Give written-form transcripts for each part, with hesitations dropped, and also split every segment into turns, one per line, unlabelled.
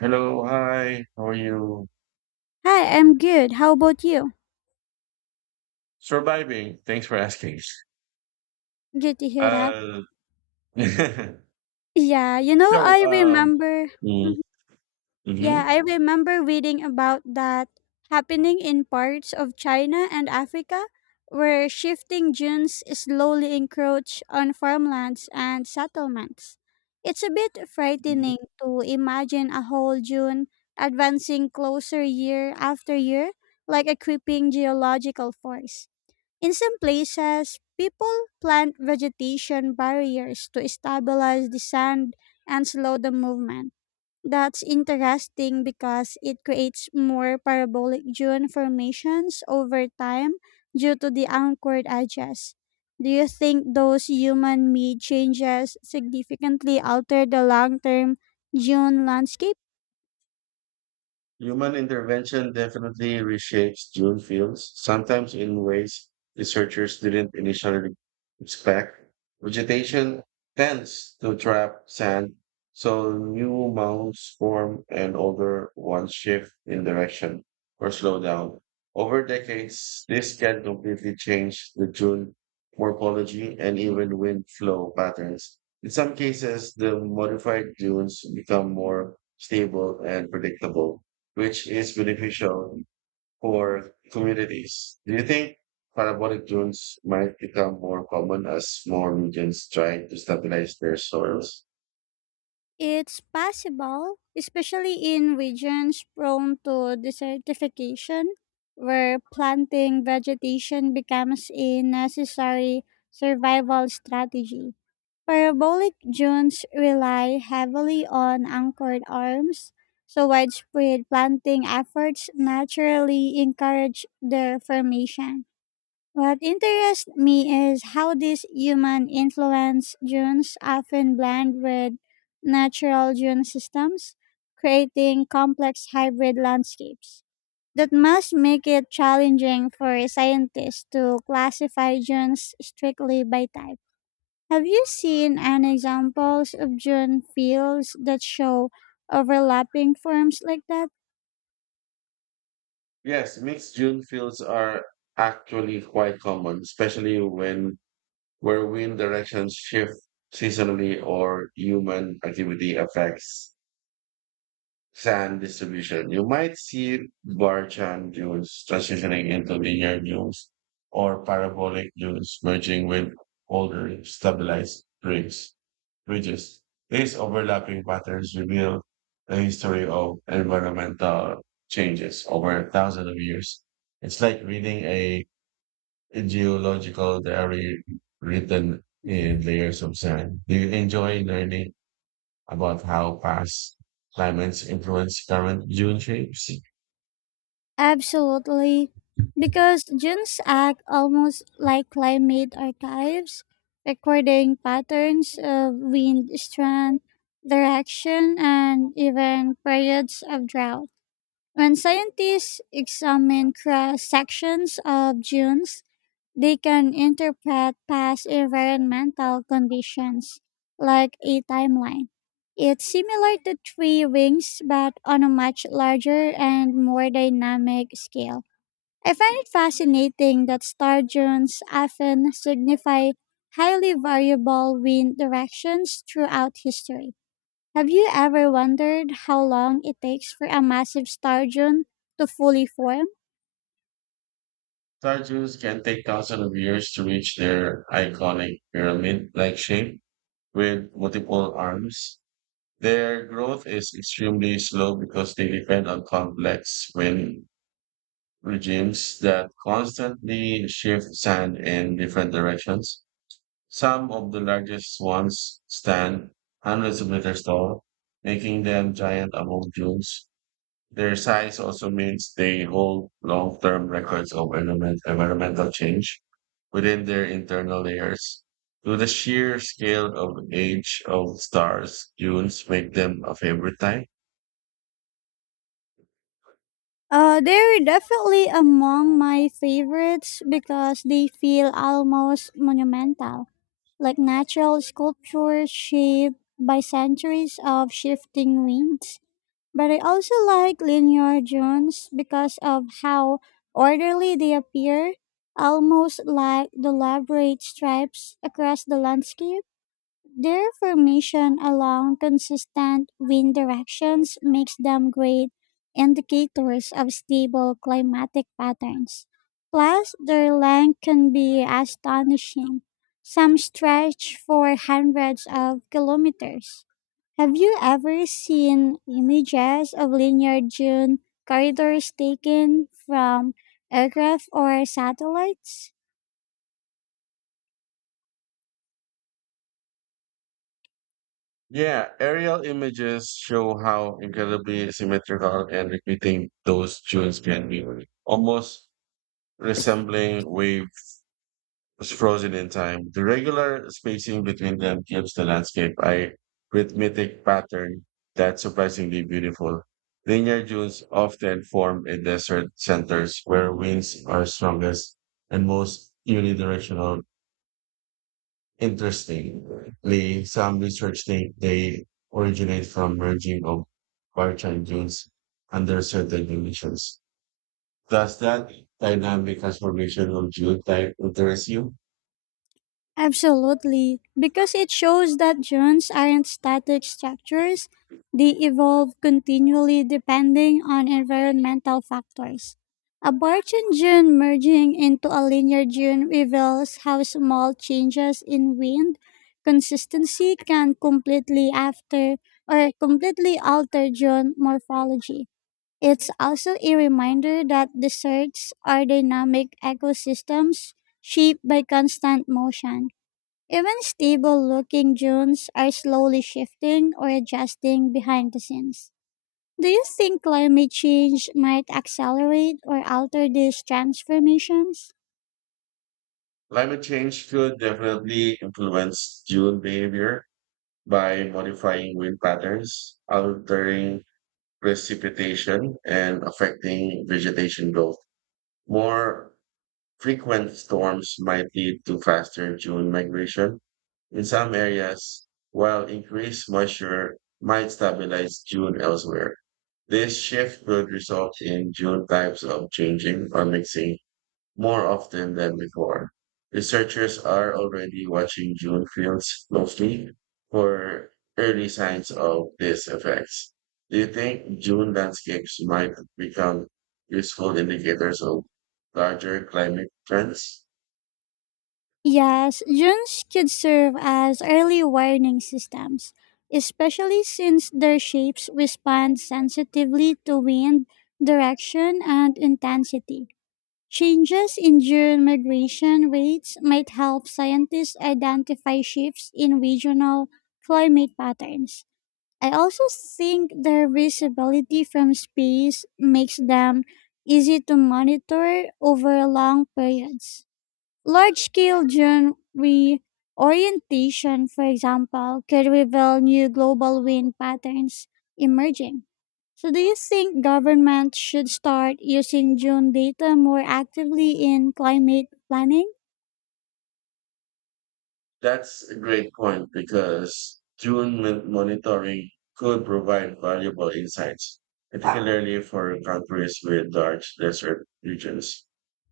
Hello, hi. How are you?
Hi, I'm good. How about you?
Surviving. Thanks for asking.
Good to hear that.
Uh,
Yeah,
so,
I
um,
remember. Mhm.
mm-hmm.
Yeah, I remember reading about that happening in parts of China and Africa where shifting dunes slowly encroach on farmlands and settlements. It's a bit frightening to imagine a whole dune advancing closer year after year like a creeping geological force. In some places, people plant vegetation barriers to stabilize the sand and slow the movement. That's interesting because it creates more parabolic dune formations over time due to the anchored edges. Do you think those human made changes significantly alter the long term dune landscape?
Human intervention definitely reshapes dune fields, sometimes in ways researchers didn't initially expect. Vegetation tends to trap sand, so new mounds form and older ones shift in direction or slow down. Over decades, this can completely change the dune morphology and even wind flow patterns. In some cases, the modified dunes become more stable and predictable, which is beneficial for communities. Do you think parabolic dunes might become more common as more regions try to stabilize their soils?
It's possible, especially in regions prone to desertification, where planting vegetation becomes a necessary survival strategy. Parabolic dunes rely heavily on anchored arms, so widespread planting efforts naturally encourage their formation. What interests me is how these human influence dunes often blend with natural dune systems, creating complex hybrid landscapes. That must make it challenging for scientists to classify dunes strictly by type. Have you seen any examples of dune fields that show overlapping forms like that?
Yes, mixed dune fields are actually quite common, especially when where wind directions shift seasonally or human activity affects sand distribution. You might see Barchan dunes transitioning into linear dunes or parabolic dunes merging with older stabilized ridges. These overlapping patterns reveal the history of environmental changes over thousands of years. It's like reading a geological diary written in layers of sand. Do you enjoy learning about how past climates influence current dune shapes?
Absolutely. Because dunes act almost like climate archives, recording patterns of wind strength, direction, and even periods of drought. When scientists examine cross sections of dunes, they can interpret past environmental conditions like a timeline. It's similar to tree rings, but on a much larger and more dynamic scale. I find it fascinating that star dunes often signify highly variable wind directions throughout history. Have you ever wondered how long it takes for a massive star dune to fully form?
Star dunes can take thousands of years to reach their iconic pyramid-like shape with multiple arms. Their growth is extremely slow because they depend on complex wind regimes that constantly shift sand in different directions. Some of the largest ones stand hundreds of meters tall, making them giant among dunes. Their size also means they hold long-term records of environmental change within their internal layers. Do the sheer scale of age of stars dunes make them a favorite type?
They're definitely among my favorites because they feel almost monumental, like natural sculptures shaped by centuries of shifting winds. But I also like linear dunes because of how orderly they appear, almost like deliberate stripes across the landscape. Their formation along consistent wind directions makes them great indicators of stable climatic patterns. Plus, their length can be astonishing. Some stretch for hundreds of kilometers. Have you ever seen images of linear dune corridors taken from aircraft or satellites?
Yeah, aerial images show how incredibly symmetrical and repeating those dunes can be, almost resembling wave was frozen in time. The regular spacing between them gives the landscape a rhythmic pattern that's surprisingly beautiful. Linear dunes often form in desert centers where winds are strongest and most unidirectional. Interestingly, some research think they originate from merging of Barchan dunes under certain conditions. Does that dynamic transformation of dune type interest you?
Absolutely, because it shows that drones aren't static structures, they evolve continually depending on environmental factors. A Barchan dune merging into a linear dune reveals how small changes in wind consistency can completely after or completely alter dune morphology. It's also a reminder that deserts are dynamic ecosystems shaped by constant motion, even stable looking dunes are slowly shifting or adjusting behind the scenes. Do you think climate change might accelerate or alter these transformations?
Climate change could definitely influence dune behavior by modifying wind patterns, altering precipitation, and affecting vegetation growth. More frequent storms might lead to faster dune migration, in some areas, while increased moisture might stabilize June elsewhere. This shift could result in June types of changing or mixing more often than before. Researchers are already watching June fields closely for early signs of these effects. Do you think June landscapes might become useful indicators of larger climate trends?
Yes, dunes could serve as early warning systems, especially since their shapes respond sensitively to wind, direction, and intensity. Changes in June migration rates might help scientists identify shifts in regional climate patterns. I also think their visibility from space makes them easy to monitor over long periods. Large scale genre reorientation, for example, could reveal new global wind patterns emerging. So, do you think governments should start using June data more actively in climate planning?
That's a great point because monitoring could provide valuable insights, particularly for countries with large desert regions.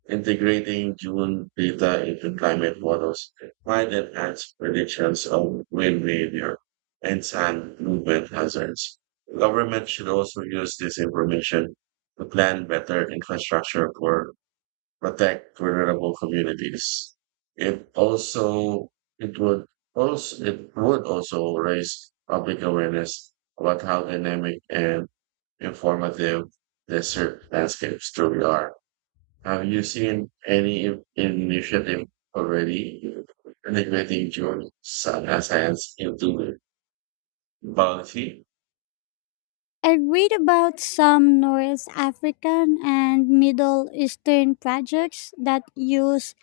Integrating June data into climate models might enhance predictions of wind behavior and sand movement hazards. Government should also use this information to plan better infrastructure for protect vulnerable communities. It also it would also it would also raise public awareness about how dynamic and informative desert landscapes truly are. Have you seen any initiative already integrating drone science into biology?
I read about some North African and Middle Eastern projects that use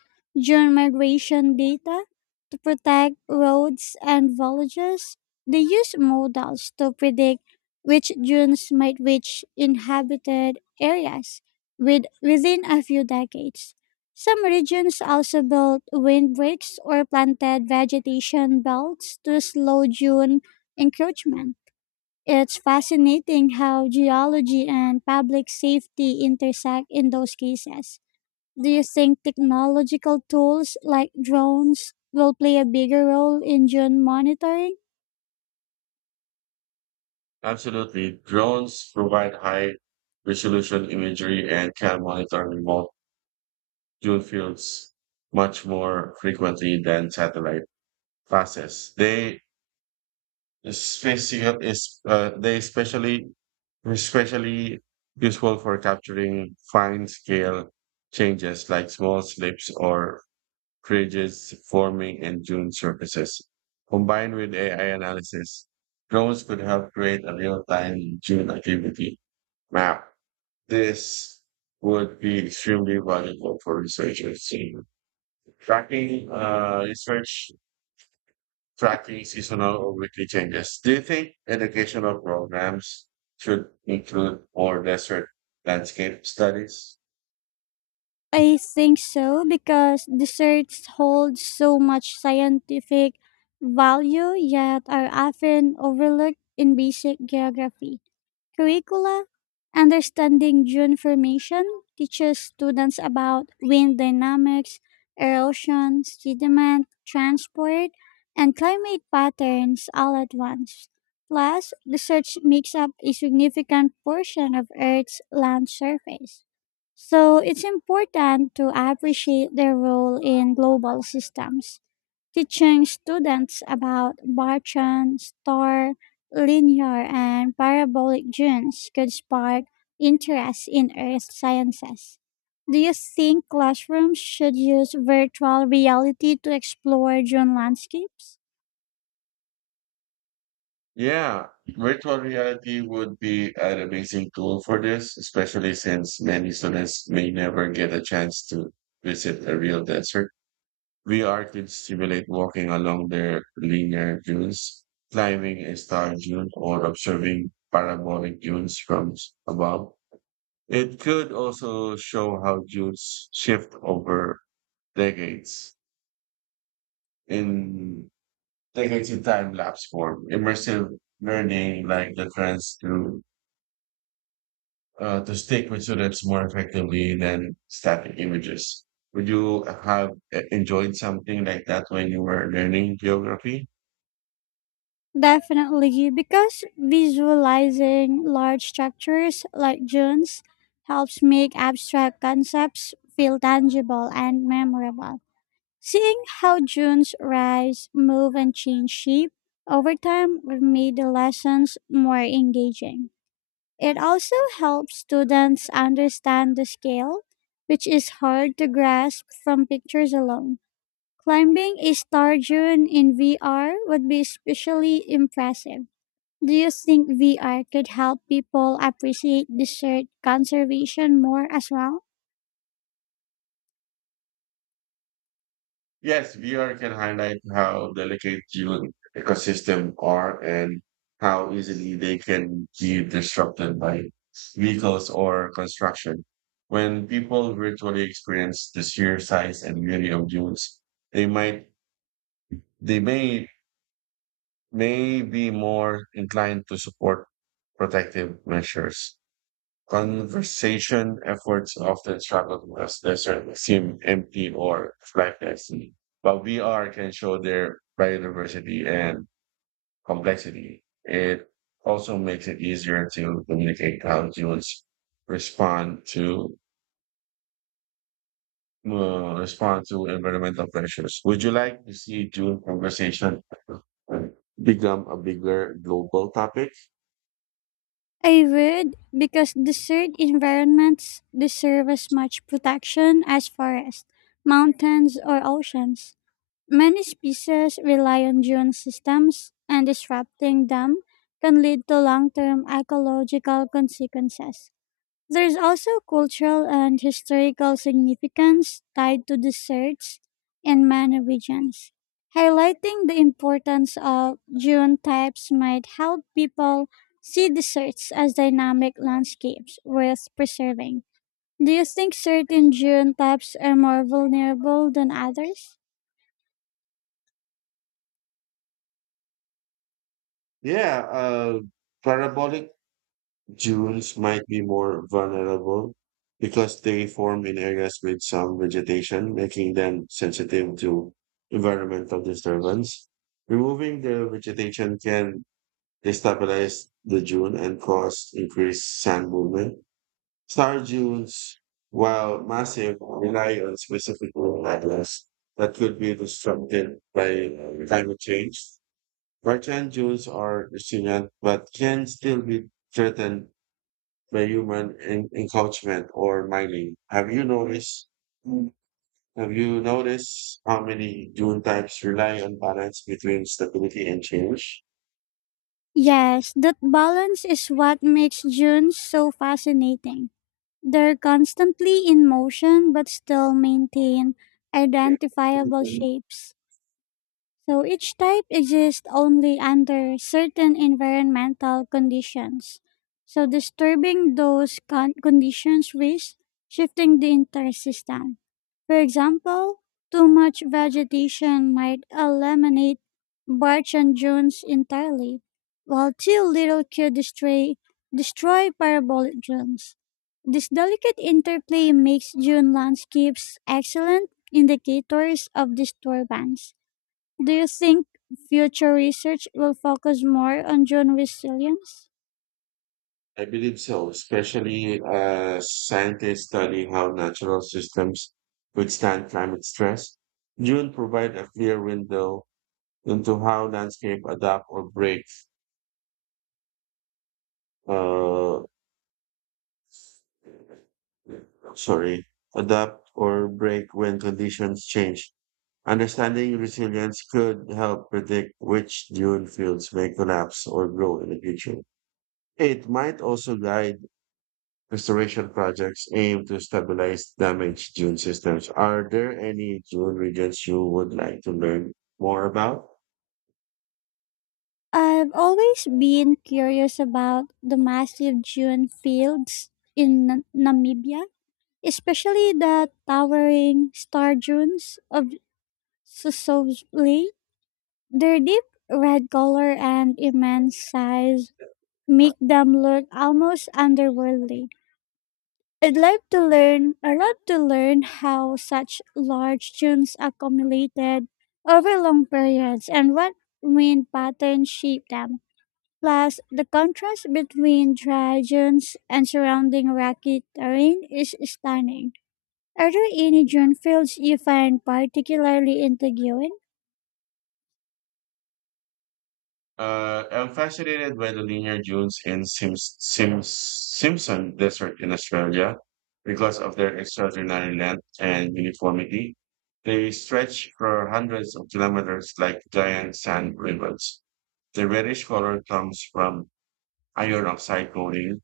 drone migration data to protect roads and villages. They use models to predict which drones might reach inhabited areas with, within a few decades. Some regions also built windbreaks or planted vegetation belts to slow dune encroachment. It's fascinating how geology and public safety intersect in those cases. Do you think technological tools like drones will play a bigger role in drone monitoring?
Absolutely. Drones provide high resolution imagery and can monitor remote dual fuels much more frequently than satellite passes. They special is they especially especially useful for capturing fine scale changes like small slips or ridges forming in dune surfaces. Combined with AI analysis, drones could help create a real-time dune activity map. This would be extremely valuable for researchers. Tracking tracking seasonal or weekly changes. Do you think educational programs should include more desert landscape studies?
I think so because desserts hold so much scientific value yet are often overlooked in basic geography curricula. Understanding dune formation teaches students about wind dynamics, erosion, sediment, transport, and climate patterns all at once. Plus, research makes up a significant portion of Earth's land surface. So, it's important to appreciate their role in global systems. Teaching students about Barchan, star, linear and parabolic dunes could spark interest in earth sciences. Do you think classrooms should use virtual reality to explore dune landscapes?
Yeah, virtual reality would be an amazing tool for this, especially since many students may never get a chance to visit a real desert. VR could simulate walking along their linear dunes, climbing a star dune, or observing parabolic dunes from above. It could also show how Jews shift over decades in decades in time lapse form, immersive learning, like the trends to stick with students more effectively than static images. Would you have enjoyed something like that when you were learning geography?
Definitely, because visualizing large structures like dunes helps make abstract concepts feel tangible and memorable. Seeing how dunes rise, move, and change shape over time made the lessons more engaging. It also helps students understand the scale, which is hard to grasp from pictures alone. Climbing a star dune in VR would be especially impressive. Do you think VR could help people appreciate desert conservation more as well?
Yes, VR can highlight how delicate human ecosystem are and how easily they can be disrupted by vehicles or construction. When people virtually experience the sheer size and beauty of dunes, they might they may be more inclined to support protective measures. Conservation efforts often struggle to as deserts seem empty or lifeless, but VR can show their biodiversity and complexity. It also makes it easier to communicate how humans respond to respond to environmental pressures. Would you like to see June conversation become a bigger global topic?
I would, because desert environments deserve as much protection as forests, mountains, or oceans. Many species rely on dune systems, and disrupting them can lead to long term ecological consequences. There is also cultural and historical significance tied to deserts in many regions. Highlighting the importance of dune types might help people see deserts as dynamic landscapes worth preserving. Do you think certain dune types are more vulnerable than others?
Yeah, parabolic Dunes might be more vulnerable because they form in areas with some vegetation, making them sensitive to environmental disturbance. Removing the vegetation can destabilize the dune and cause increased sand movement. Star dunes, while massive, rely on specific materials that could be disrupted by climate change. Bartan dunes are resilient but can still be threatened by human encroachment or mining. Have you noticed how many dune types rely on balance between stability and change?
Yes, that balance is what makes junes so fascinating. They're constantly in motion but still maintain identifiable shapes. So each type exists only under certain environmental conditions. So disturbing those conditions risks shifting the entire system. For example, too much vegetation might eliminate birch and dunes entirely, while too little could destroy parabolic dunes. This delicate interplay makes dune landscapes excellent indicators of disturbance. Do you think future research will focus more on dune resilience?
I believe so, especially as scientists study how natural systems withstand climate stress. Dune provide a clear window into how landscape adapt or break. Uh, sorry, adapt or break when conditions change. Understanding resilience could help predict which dune fields may collapse or grow in the future. It might also guide restoration projects aimed to stabilize damaged dune systems. Are there any dune regions you would like to learn more about?
I've always been curious about the massive dune fields in Namibia, especially the towering star dunes of Sosoli. Their deep red color and immense size make them look almost otherworldly. I'd love to learn how such large tunes accumulated over long periods and what wind patterns shape them. Plus, the contrast between dry dunes and surrounding rocky terrain is stunning. Are there any dune fields you find particularly intriguing?
I'm fascinated by the linear dunes in Simpson Desert in Australia because of their extraordinary length and uniformity. They stretch for hundreds of kilometers like giant sand rivers. The reddish color comes from iron oxide coating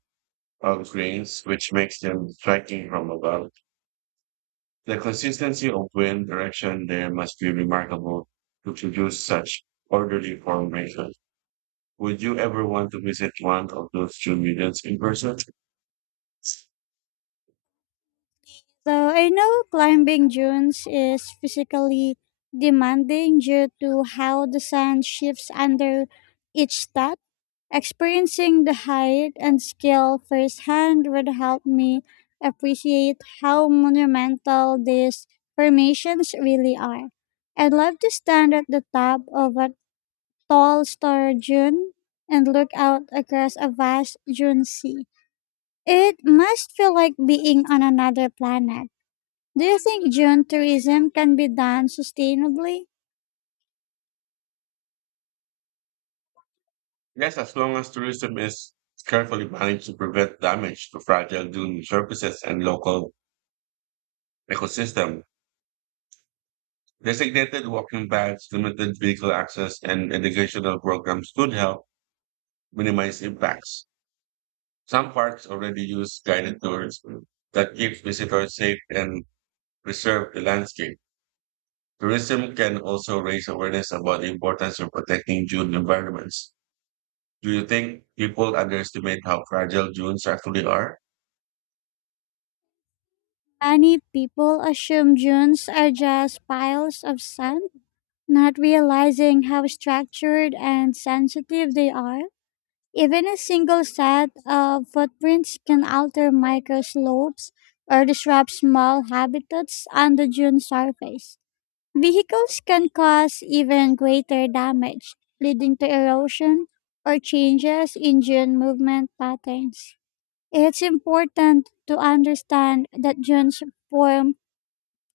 of grains, which makes them striking from above. The consistency of wind direction there must be remarkable to produce such orderly formation. Would you ever want to visit one of those two museums in person?
So I know climbing dunes is physically demanding due to how the sun shifts under each step. Experiencing the height and scale firsthand would help me appreciate how monumental these formations really are. I'd love to stand at the top of a tall star dune and look out across a vast dune sea. It must feel like being on another planet. Do you think dune tourism can be done sustainably?
Yes, as long as tourism is carefully managed to prevent damage to fragile dune surfaces and local ecosystem. Designated walking paths, limited vehicle access, and educational programs could help minimize impacts. Some parks already use guided tours that keep visitors safe and preserve the landscape. Tourism can also raise awareness about the importance of protecting dune environments. Do you think people underestimate how fragile dunes actually are?
Many people assume dunes are just piles of sand, not realizing how structured and sensitive they are. Even a single set of footprints can alter microslopes or disrupt small habitats on the dune surface. Vehicles can cause even greater damage, leading to erosion or changes in dune movement patterns. It's important to understand that dunes form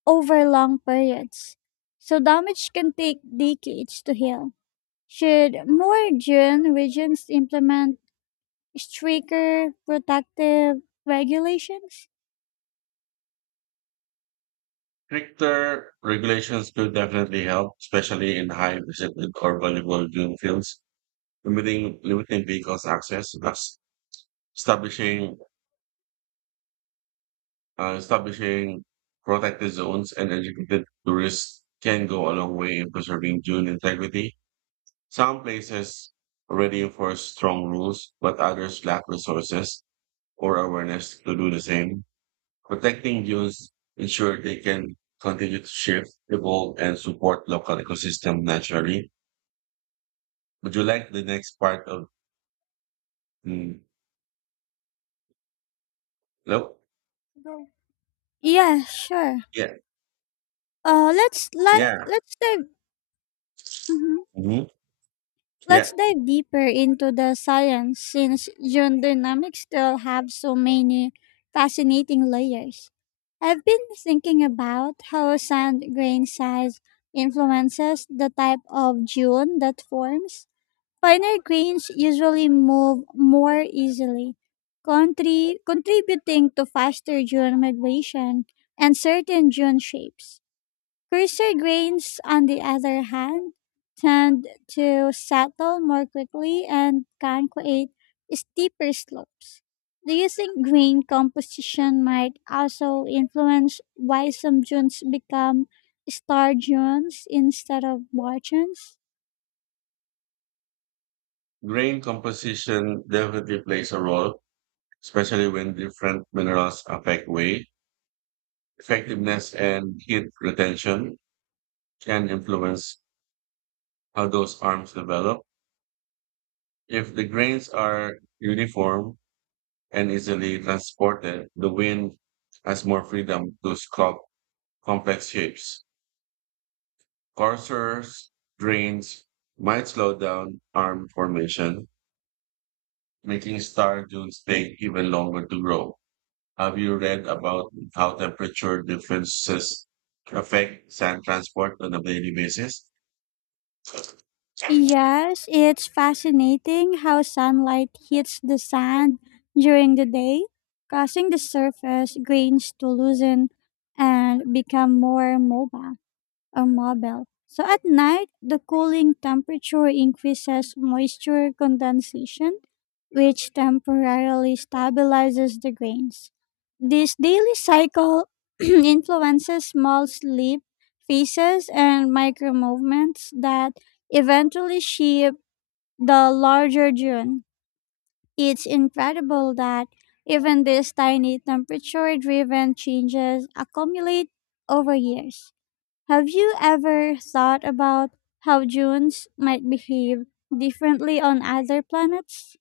over long periods, so damage can take decades to heal. Should more June regions implement stricter protective regulations?
Stricter regulations could definitely help, especially in high visited or vulnerable dune fields, limiting vehicles access, thus establishing establishing protected zones and educated tourists can go a long way in preserving dune integrity. Some places already enforce strong rules, but others lack resources or awareness to do the same. Protecting youth ensure they can continue to shift, evolve, and support local ecosystem naturally. Would you like the next part of mm, no?
Yeah, sure.
Yeah,
Uh, let's let,
yeah,
let's dive mhm.
hmm, yeah.
Deeper into the science since June dynamics still have so many fascinating layers. I've been thinking about how sand grain size influences the type of dune that forms. Finer grains usually move more easily, contributing to faster dune migration and certain dune shapes. Coarser grains, on the other hand, tend to settle more quickly and can create steeper slopes. Do you think grain composition might also influence why some dunes become star dunes instead of bar dunes?
Grain composition definitely plays a role, especially when different minerals affect weight, effectiveness, and heat retention can influence how those arms develop. If the grains are uniform, and easily transported, the wind has more freedom to sculpt complex shapes. Coursers, drains might slow down arm formation, making star dunes take even longer to grow. Have you read about how temperature differences affect sand transport on a daily basis?
Yes, it's fascinating how sunlight hits the sand during the day, causing the surface grains to loosen and become more mobile or mobile. So at night, the cooling temperature increases moisture condensation, which temporarily stabilizes the grains. This daily cycle influences small sleep phases and micro movements that eventually shape the larger dune. It's incredible that even these tiny temperature driven changes accumulate over years. Have you ever thought about how Junes might behave differently on other planets?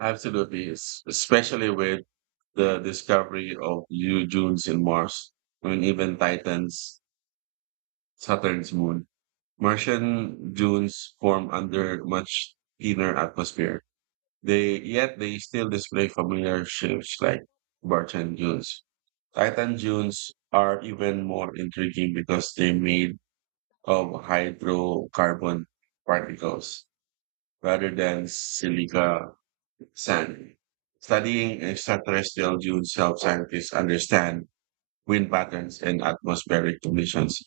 Absolutely, especially with the discovery of new dunes in Mars, and even Titans Saturn's moon. Martian dunes form under much thinner atmosphere. They yet they still display familiar shapes like Bartan dunes. Titan dunes are even more intriguing because they're made of hydrocarbon particles rather than silica sand. Studying extraterrestrial dunes helps scientists understand wind patterns, and atmospheric conditions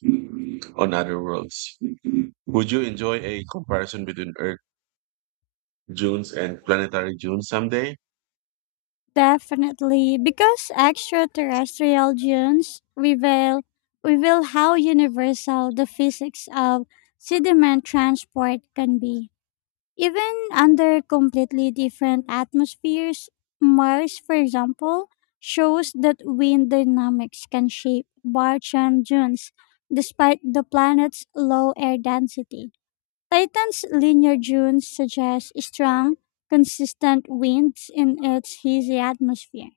on other worlds. Would you enjoy a comparison between Earth dunes and planetary dunes someday?
Definitely, because extraterrestrial Junes reveal how universal the physics of sediment transport can be. Even under completely different atmospheres, Mars, for example, shows that wind dynamics can shape Barchan dunes despite the planet's low air density. Titan's linear dunes suggest strong, consistent winds in its hazy atmosphere.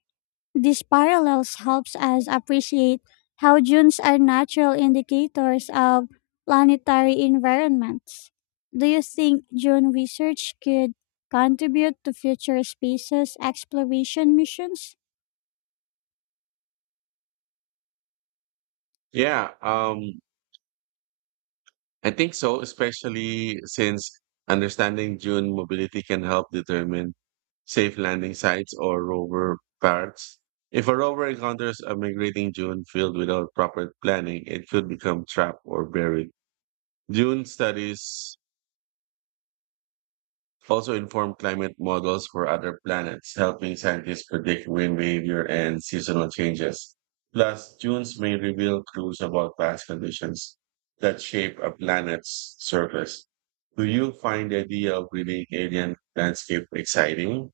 These parallels helps us appreciate how dunes are natural indicators of planetary environments. Do you think dune research could contribute to future spaces exploration missions?
Yeah. I think so, especially since understanding dune mobility can help determine safe landing sites or rover paths. If a rover encounters a migrating dune field without proper planning, it could become trapped or buried. Dune studies also informed climate models for other planets, helping scientists predict wind behavior and seasonal changes. Plus, dunes may reveal clues about past conditions that shape a planet's surface. Do you find the idea of reading alien landscape exciting?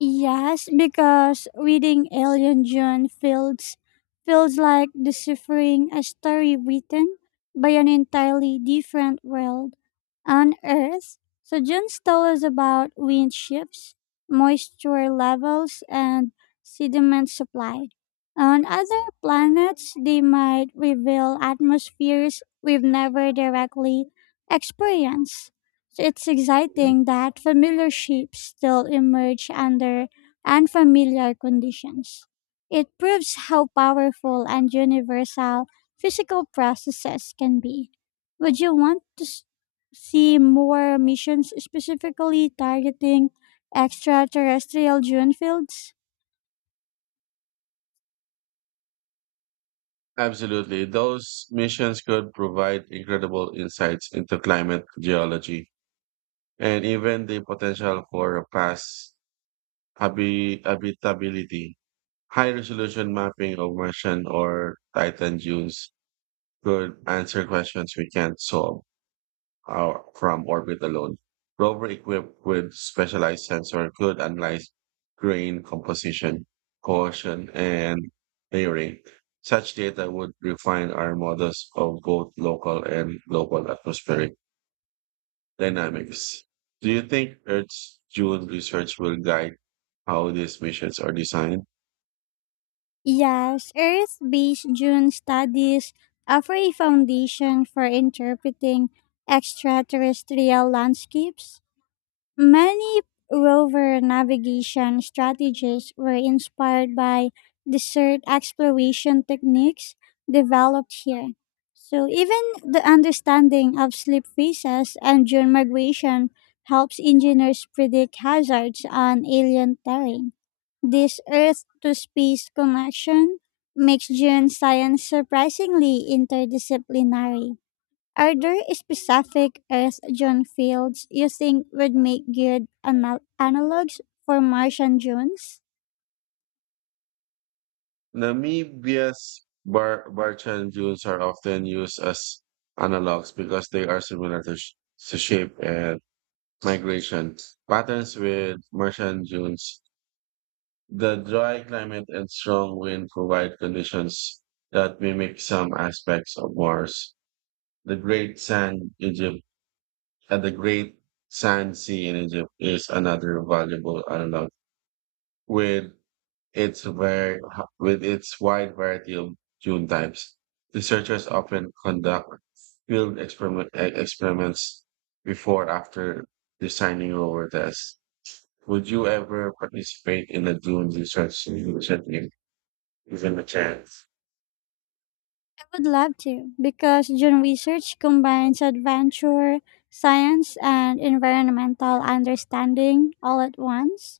Yes, because reading Alien June feels like deciphering a story written by an entirely different world on Earth. So June's tell us about wind shifts, moisture levels, and sediment supply. On other planets, they might reveal atmospheres we've never directly experienced. So it's exciting that familiar shapes still emerge under unfamiliar conditions. It proves how powerful and universal physical processes can be. Would you want to see more missions specifically targeting extraterrestrial dune fields?
Absolutely. Those missions could provide incredible insights into climate geology and even the potential for past habitability. High resolution mapping of Martian or Titan dunes could answer questions we can't solve our, from orbit alone. Rover equipped with specialized sensor could analyze grain composition, cohesion, and layering. Such data would refine our models of both local and global atmospheric dynamics. Do you think Earth's dune research will guide how these missions are designed?
Yes, Earth based June studies offer a foundation for interpreting extraterrestrial landscapes. Many rover navigation strategies were inspired by desert exploration techniques developed here. So, even the understanding of sleep phases and dune migration helps engineers predict hazards on alien terrain. This Earth to space connection makes dune science surprisingly interdisciplinary. Are there specific earth June fields you think would make good analogs for Martian Junes?
Namibia's bar Barchan dunes are often used as analogs because they are similar to, to shape and migration patterns with Martian dunes. The dry climate and strong wind provide conditions that mimic some aspects of Mars. The Great Sand Egypt the Great Sand Sea in Egypt is another valuable analog with its very, with its wide variety of dune types. Researchers often conduct experiments before or after designing rover tests. Would you ever participate in a dune research initiative, given a chance?
I would love to, because June research combines adventure, science, and environmental understanding all at once.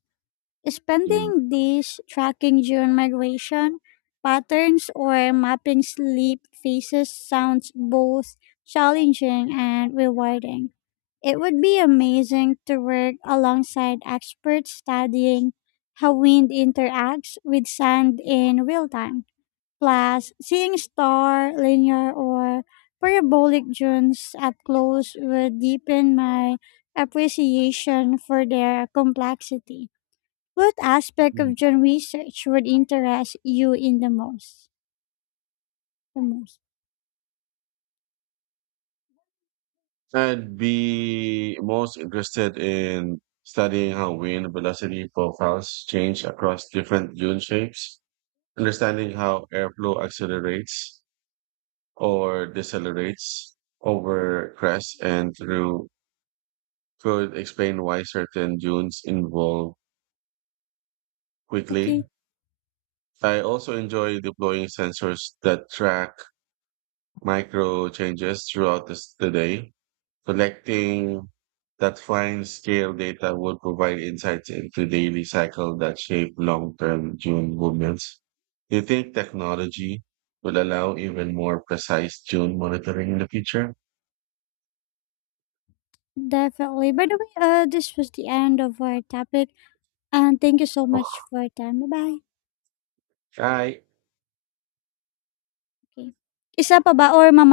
Mm.
Spending days tracking June migration patterns or mapping sleep phases sounds both challenging and rewarding. It would be amazing to work alongside experts studying how wind interacts with sand in real time. Plus, seeing star, linear, or parabolic dunes up close would deepen my appreciation for their complexity. What aspect of dune research would interest you in the most? The most.
I'd be most interested in studying how wind velocity profiles change across different dune shapes, understanding how airflow accelerates or decelerates over crests and through could explain why certain dunes involve
Okay,
quickly. I also enjoy deploying sensors that track micro changes throughout the, the day. Collecting that fine scale data would provide insights into daily cycle that shape long-term June movements. Do you think technology will allow even more precise June monitoring in the future?
definitely. By the way, this was the end of our topic. And thank you so much for your time. Bye bye.
Okay.
Okay. Isa pa ba or mama